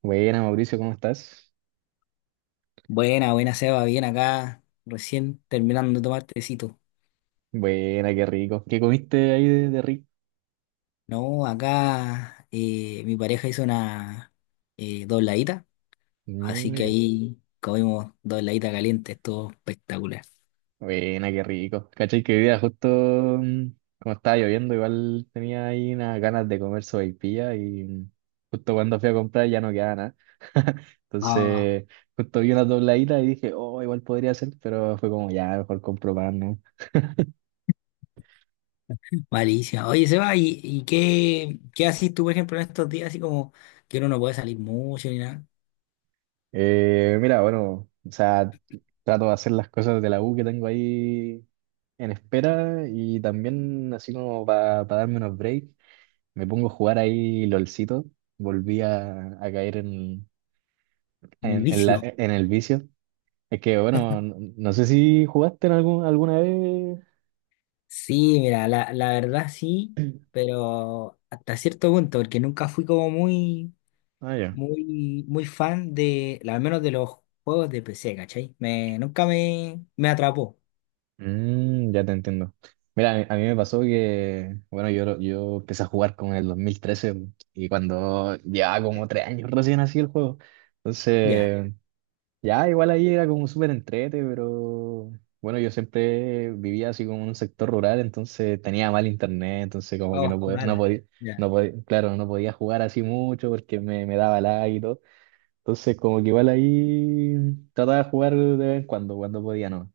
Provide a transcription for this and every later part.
Buena, Mauricio, ¿cómo estás? Buena, buena Seba, bien acá, recién terminando de tomar tecito. Buena, qué rico. ¿Qué comiste ahí de rico? No, acá mi pareja hizo una dobladita, así que Mira, ahí comimos dobladita caliente, estuvo espectacular. buena, qué rico. ¿Cachai? Que hoy día justo como estaba lloviendo, igual tenía ahí unas ganas de comer sopaipilla y justo cuando fui a comprar ya no quedaba nada. Ah, Entonces, justo vi una dobladita y dije, oh, igual podría ser, pero fue como, ya, mejor compro pan, ¿no? malísima. Oye Seba, ¿y qué, qué haces tú, por ejemplo, en estos días, así como que uno no puede salir mucho ni nada? Mira, bueno, o sea, trato de hacer las cosas de la U que tengo ahí en espera y también así como para darme unos breaks, me pongo a jugar ahí LOLcito, volví a caer en, En el en, en la- vicio. en el vicio. Es que bueno, no, no sé si jugaste en alguna vez. Sí, mira, la verdad sí, pero hasta cierto punto, porque nunca fui como muy Ah, ya. muy fan de, al menos de los juegos de PC, ¿cachai? Me, nunca me atrapó. Mm, ya te entiendo. Mira, a mí me pasó que, bueno, yo, yo empecé a jugar con el 2013 y cuando llevaba como tres años recién así el juego. Ya. Entonces... Ya, igual ahí era como súper entrete, pero bueno, yo siempre vivía así como en un sector rural, entonces tenía mal internet, entonces como que no Oh, podía, no mala. podía, Ya, no podía, claro, no podía jugar así mucho porque me daba lag y todo. Entonces como que igual ahí trataba de jugar de vez en cuando, cuando podía, ¿no?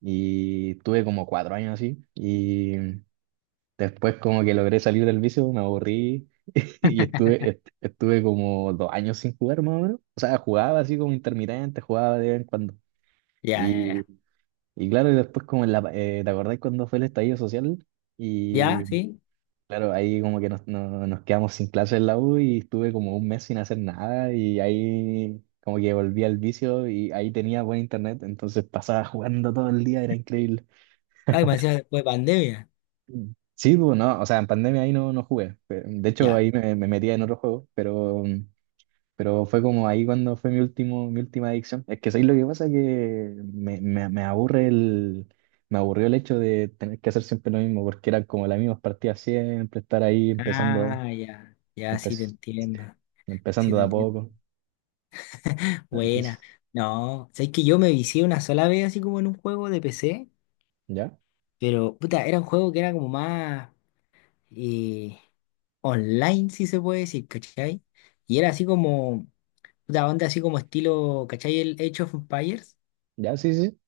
Y tuve como cuatro años así y después como que logré salir del vicio, me aburrí y estuve como dos años sin jugar más o menos. O sea, jugaba así como intermitente, jugaba de vez en cuando. ya, ya, Y, ya. y claro, y después como en ¿te acordáis cuando fue el estallido social? Ya, Y sí. claro, ahí como que nos quedamos sin clases en la U y estuve como un mes sin hacer nada y ahí como que volví al vicio y ahí tenía buen internet, entonces pasaba jugando todo el día, era increíble. Ay, me decía después de pandemia. Sí, pues, no, o sea, en pandemia ahí no, no jugué. De hecho, Ya. ahí me metía en otro juego, pero pero fue como ahí cuando fue mi último, mi última adicción. Es que ¿sabes lo que pasa? Que me aburre el, me aburrió el hecho de tener que hacer siempre lo mismo, porque eran como las mismas partidas siempre, estar ahí Ah, ya. Ya, sí te empe- entiendo. Sí empezando de te a entiendo. poco. Buena. Entonces, No, sabes que yo me vicié una sola vez así como en un juego de PC, ¿ya? pero puta, era un juego que era como más eh, online, si se puede decir, ¿cachai? Y era así como puta, onda así como estilo, ¿cachai? El Age of Empires. ¿Ya? Sí, sí.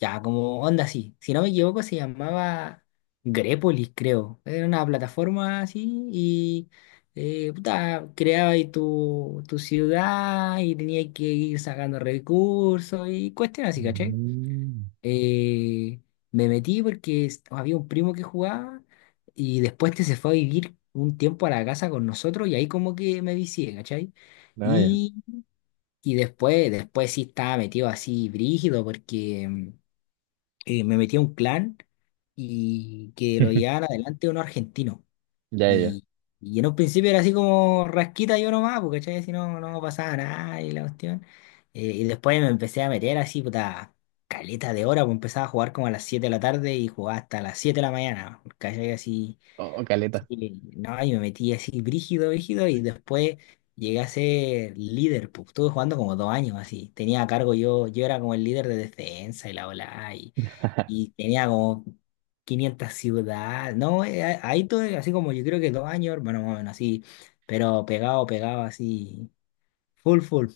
Ya, como onda así. Si no me equivoco, se llamaba Grepolis, creo. Era una plataforma así y puta, creaba ahí tu ciudad y tenía que ir sacando recursos y cuestiones así, ¿cachai? Mm. Eh, me metí porque había un primo que jugaba y después te se fue a vivir un tiempo a la casa con nosotros y ahí como que me vicié, ¿cachai? Ah, ya. Y después, después sí estaba metido así brígido porque me metí a un clan y que lo llevaban adelante unos argentinos. Ya, ya, ya. Y, y en un principio era así como rasquita yo nomás, porque ¿cachai? Si no, no pasaba nada y la cuestión. Y después me empecé a meter así, puta, caleta de hora, pues empezaba a jugar como a las 7 de la tarde y jugaba hasta las 7 de la mañana, ¿cachai? Así Oh, oh, caleta. sí, no, y me metí así brígido, brígido, y después llegué a ser líder, pues estuve jugando como 2 años así, tenía a cargo yo, yo era como el líder de defensa y la ola y tenía como 500 ciudades, no, ahí todo, así como yo creo que 2 años, bueno, más o menos así, pero pegado, pegado así, full, full.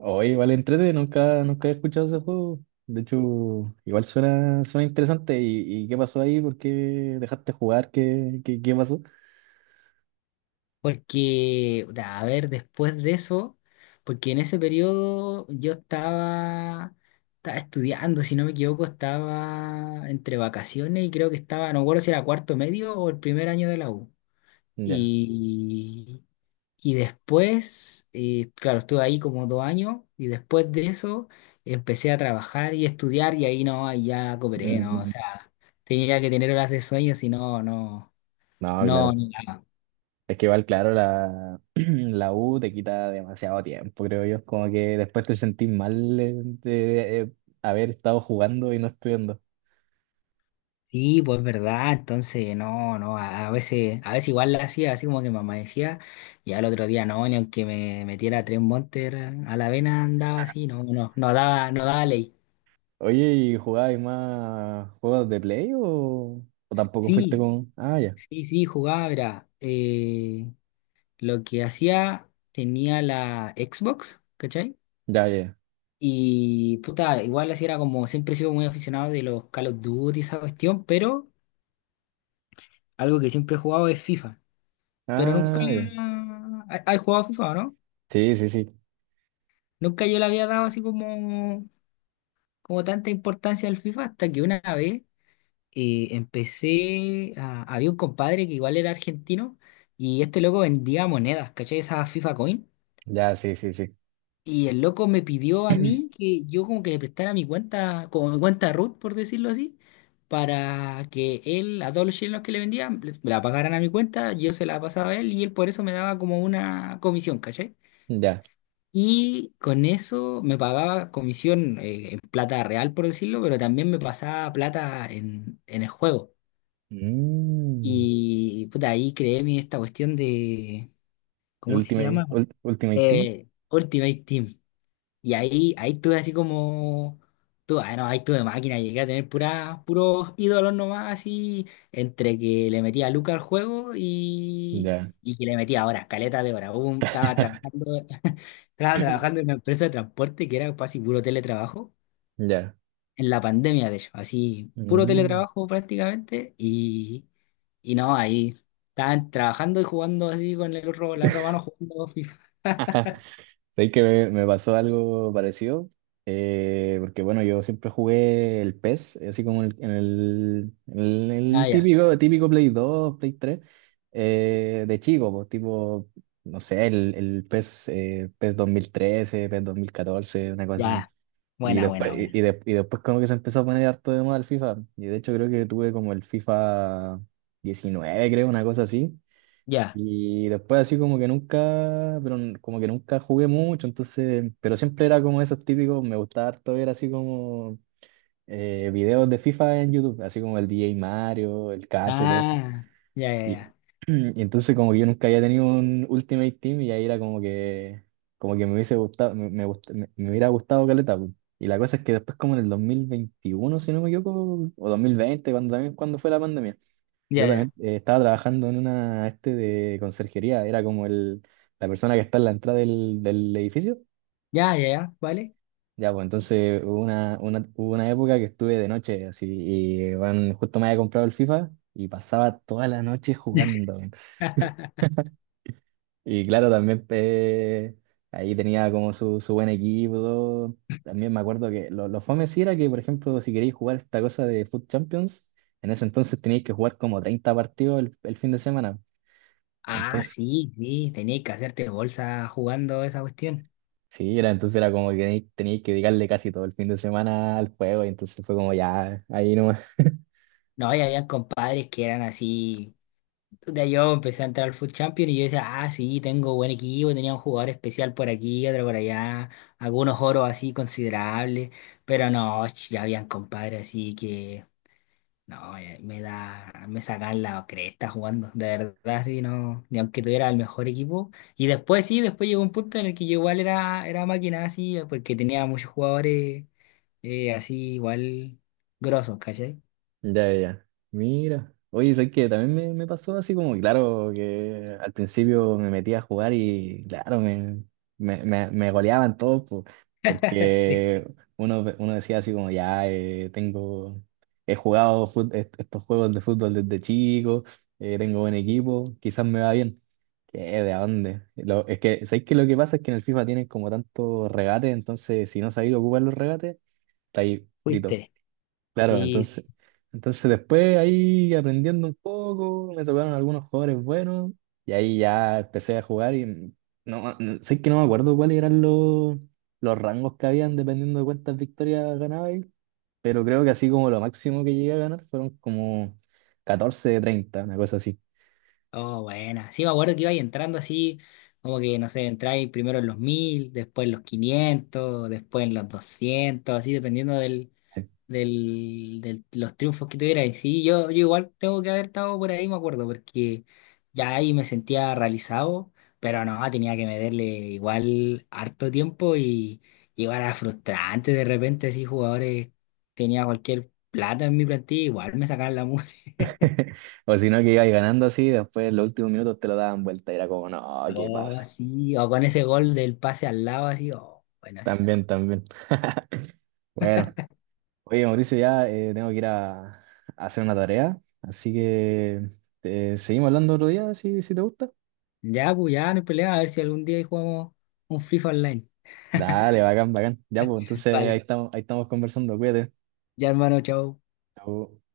Oh, igual entrete, nunca he escuchado ese juego. De hecho, igual suena, suena interesante. Y qué pasó ahí? ¿Por qué dejaste jugar? ¿ qué pasó? Porque, da, a ver, después de eso, porque en ese periodo yo estaba, estaba estudiando, si no me equivoco, estaba entre vacaciones y creo que estaba, no me acuerdo si era cuarto medio o el primer año de la U. Ya. Y, y después, claro, estuve ahí como 2 años y después de eso empecé a trabajar y estudiar y ahí no, ahí ya cooperé, ¿no? O Mm. sea, tenía que tener horas de sueño, si no, no, No, no. claro. Es que igual, claro, la, la U te quita demasiado tiempo, creo yo. Como que después te sentís mal haber estado jugando y no estudiando. Sí, pues verdad, entonces no, no, a veces igual la hacía, así como que me amanecía, y al otro día no, ni aunque me metiera 3 Monster a la vena andaba así, no, no, no daba, no daba ley. Oye, ¿y jugabas más juegos de play o tampoco fuiste Sí, con... Ah, ya. sí, sí, jugaba, era, lo que hacía, tenía la Xbox, ¿cachai? Ya, ya, ya. Y puta, igual así era como, siempre he sido muy aficionado de los Call of Duty, y esa cuestión, pero algo que siempre he jugado es FIFA, pero nunca, Ah, ya. ¿has jugado FIFA, o no? Sí, sí, sí. Nunca yo le había dado así como, como tanta importancia al FIFA hasta que una vez había un compadre que igual era argentino y este loco vendía monedas, ¿cachai? Esa FIFA Coin. Ya, sí, sí, sí. Y el loco me pidió a mí que yo como que le prestara mi cuenta, como mi cuenta root, por decirlo así, para que él, a todos los chilenos que le vendían, la pagaran a mi cuenta, yo se la pasaba a él y él por eso me daba como una comisión, ¿cachai? Ya. Y con eso me pagaba comisión en plata real, por decirlo, pero también me pasaba plata en el juego. Mm. Y puta, ahí creé mi, esta cuestión de, ¿cómo se llama? Ultimate Team. Ultimate Team. Y ahí, ahí tuve así como, tu, ah, no, ahí tuve máquina, llegué a tener pura, puros ídolos nomás, así, entre que le metía Luca al juego Ya, y que le metía horas, caleta de horas. Estaba trabajando. Estaba trabajando en una empresa de transporte que era casi puro teletrabajo, ya. en la pandemia de hecho, así puro Mm. teletrabajo prácticamente y no, ahí estaban trabajando y jugando así con el otro, la otra mano jugando FIFA. Sé que me pasó algo parecido, porque bueno, yo siempre jugué el PES, así como Ah, el ya, típico, típico Play 2, Play 3, de chico, pues, tipo, no sé, el PES, PES 2013, PES 2014, una cosa así. ya, Y buena, después, buena, buena, y de- y después como que se empezó a poner harto de moda el FIFA, y de hecho creo que tuve como el FIFA 19, creo, una cosa así. ya, Y después así como que nunca, pero como que nunca jugué mucho, entonces, pero siempre era como esos típicos, me gustaba harto ver así como videos de FIFA en YouTube, así como el DJ Mario, el Cacho, todo eso. ah, ya, Y, ya, y entonces como que yo nunca había tenido un Ultimate Team y ahí era como como que me hubiese gustado, me hubiera gustado caleta, pues. Y la cosa es que después como en el 2021, si no me equivoco, o 2020, cuando también cuando fue la pandemia. Yo ya, ya, también ya, estaba trabajando en una este de conserjería, era como el, la persona que está en la entrada del edificio. ya, ya, ya, ¿vale? Ya, pues entonces hubo hubo una época que estuve de noche, así, y bueno, justo me había comprado el FIFA y pasaba toda la noche jugando, weón. Y claro, también ahí tenía como su buen equipo, todo. También me acuerdo que lo fome sí era que, por ejemplo, si queréis jugar esta cosa de Foot Champions, en ese entonces teníais que jugar como 30 partidos el fin de semana. Ah, Entonces, sí, sí, tenías que hacerte bolsa jugando esa cuestión. sí, era, entonces era como que tenía que dedicarle casi todo el fin de semana al juego y entonces fue como ya, ahí no. No, y había compadres que eran así. Puta, yo empecé a entrar al Food Champions y yo decía, ah, sí, tengo buen equipo, tenía un jugador especial por aquí, otro por allá, algunos oros así considerables, pero no, ch, ya habían compadres así que, no, me da, me sacan la cresta jugando, de verdad, sí, no, ni aunque tuviera el mejor equipo. Y después sí, después llegó un punto en el que yo igual era, era máquina así, porque tenía muchos jugadores así igual grosos, ¿cachai? Ya, ya. Mira. Oye, ¿sabes qué? También me pasó así como, claro, que al principio me metí a jugar y, claro, me goleaban todos, po, Sí, porque uno decía así como, ya, tengo, he jugado estos juegos de fútbol desde chico, tengo buen equipo, quizás me va bien. ¿Qué? ¿De dónde? Es que, ¿sabes qué? Lo que pasa es que en el FIFA tienen como tantos regates, entonces si no sabéis ocupar los regates, estáis fritos. fuiste. Claro, Y entonces, entonces después ahí aprendiendo un poco, me tocaron algunos jugadores buenos y ahí ya empecé a jugar y no, sé que no me acuerdo cuáles eran los rangos que habían dependiendo de cuántas victorias pero creo que así como lo máximo que llegué a ganar fueron como 14 de 30, una cosa así. oh, buena. Sí, me acuerdo que iba ahí entrando así, como que, no sé, entráis primero en los 1000 después en los 500 después en los 200 así dependiendo del, del, los triunfos que tuvierais. Sí, yo igual tengo que haber estado por ahí, me acuerdo, porque ya ahí me sentía realizado, pero no, tenía que meterle igual harto tiempo y igual era frustrante de repente, así jugadores, tenía cualquier plata en mi plantilla, igual me sacaban la O si no, que ibas ganando así, después en los últimos minutos te lo daban vuelta y era como, no, qué no, paja. así, o con ese gol del pase al lado, así, o bueno, así, no. También, también. Bueno. Oye, Mauricio, ya tengo que ir a hacer una tarea, así que seguimos hablando otro día, si, si te gusta. Ya, pues ya, no hay pelea, a ver si algún día ahí jugamos un FIFA online. Dale, bacán, bacán. Ya, pues entonces Vale, ahí estamos conversando, cuídate. ya hermano, chao. Chau.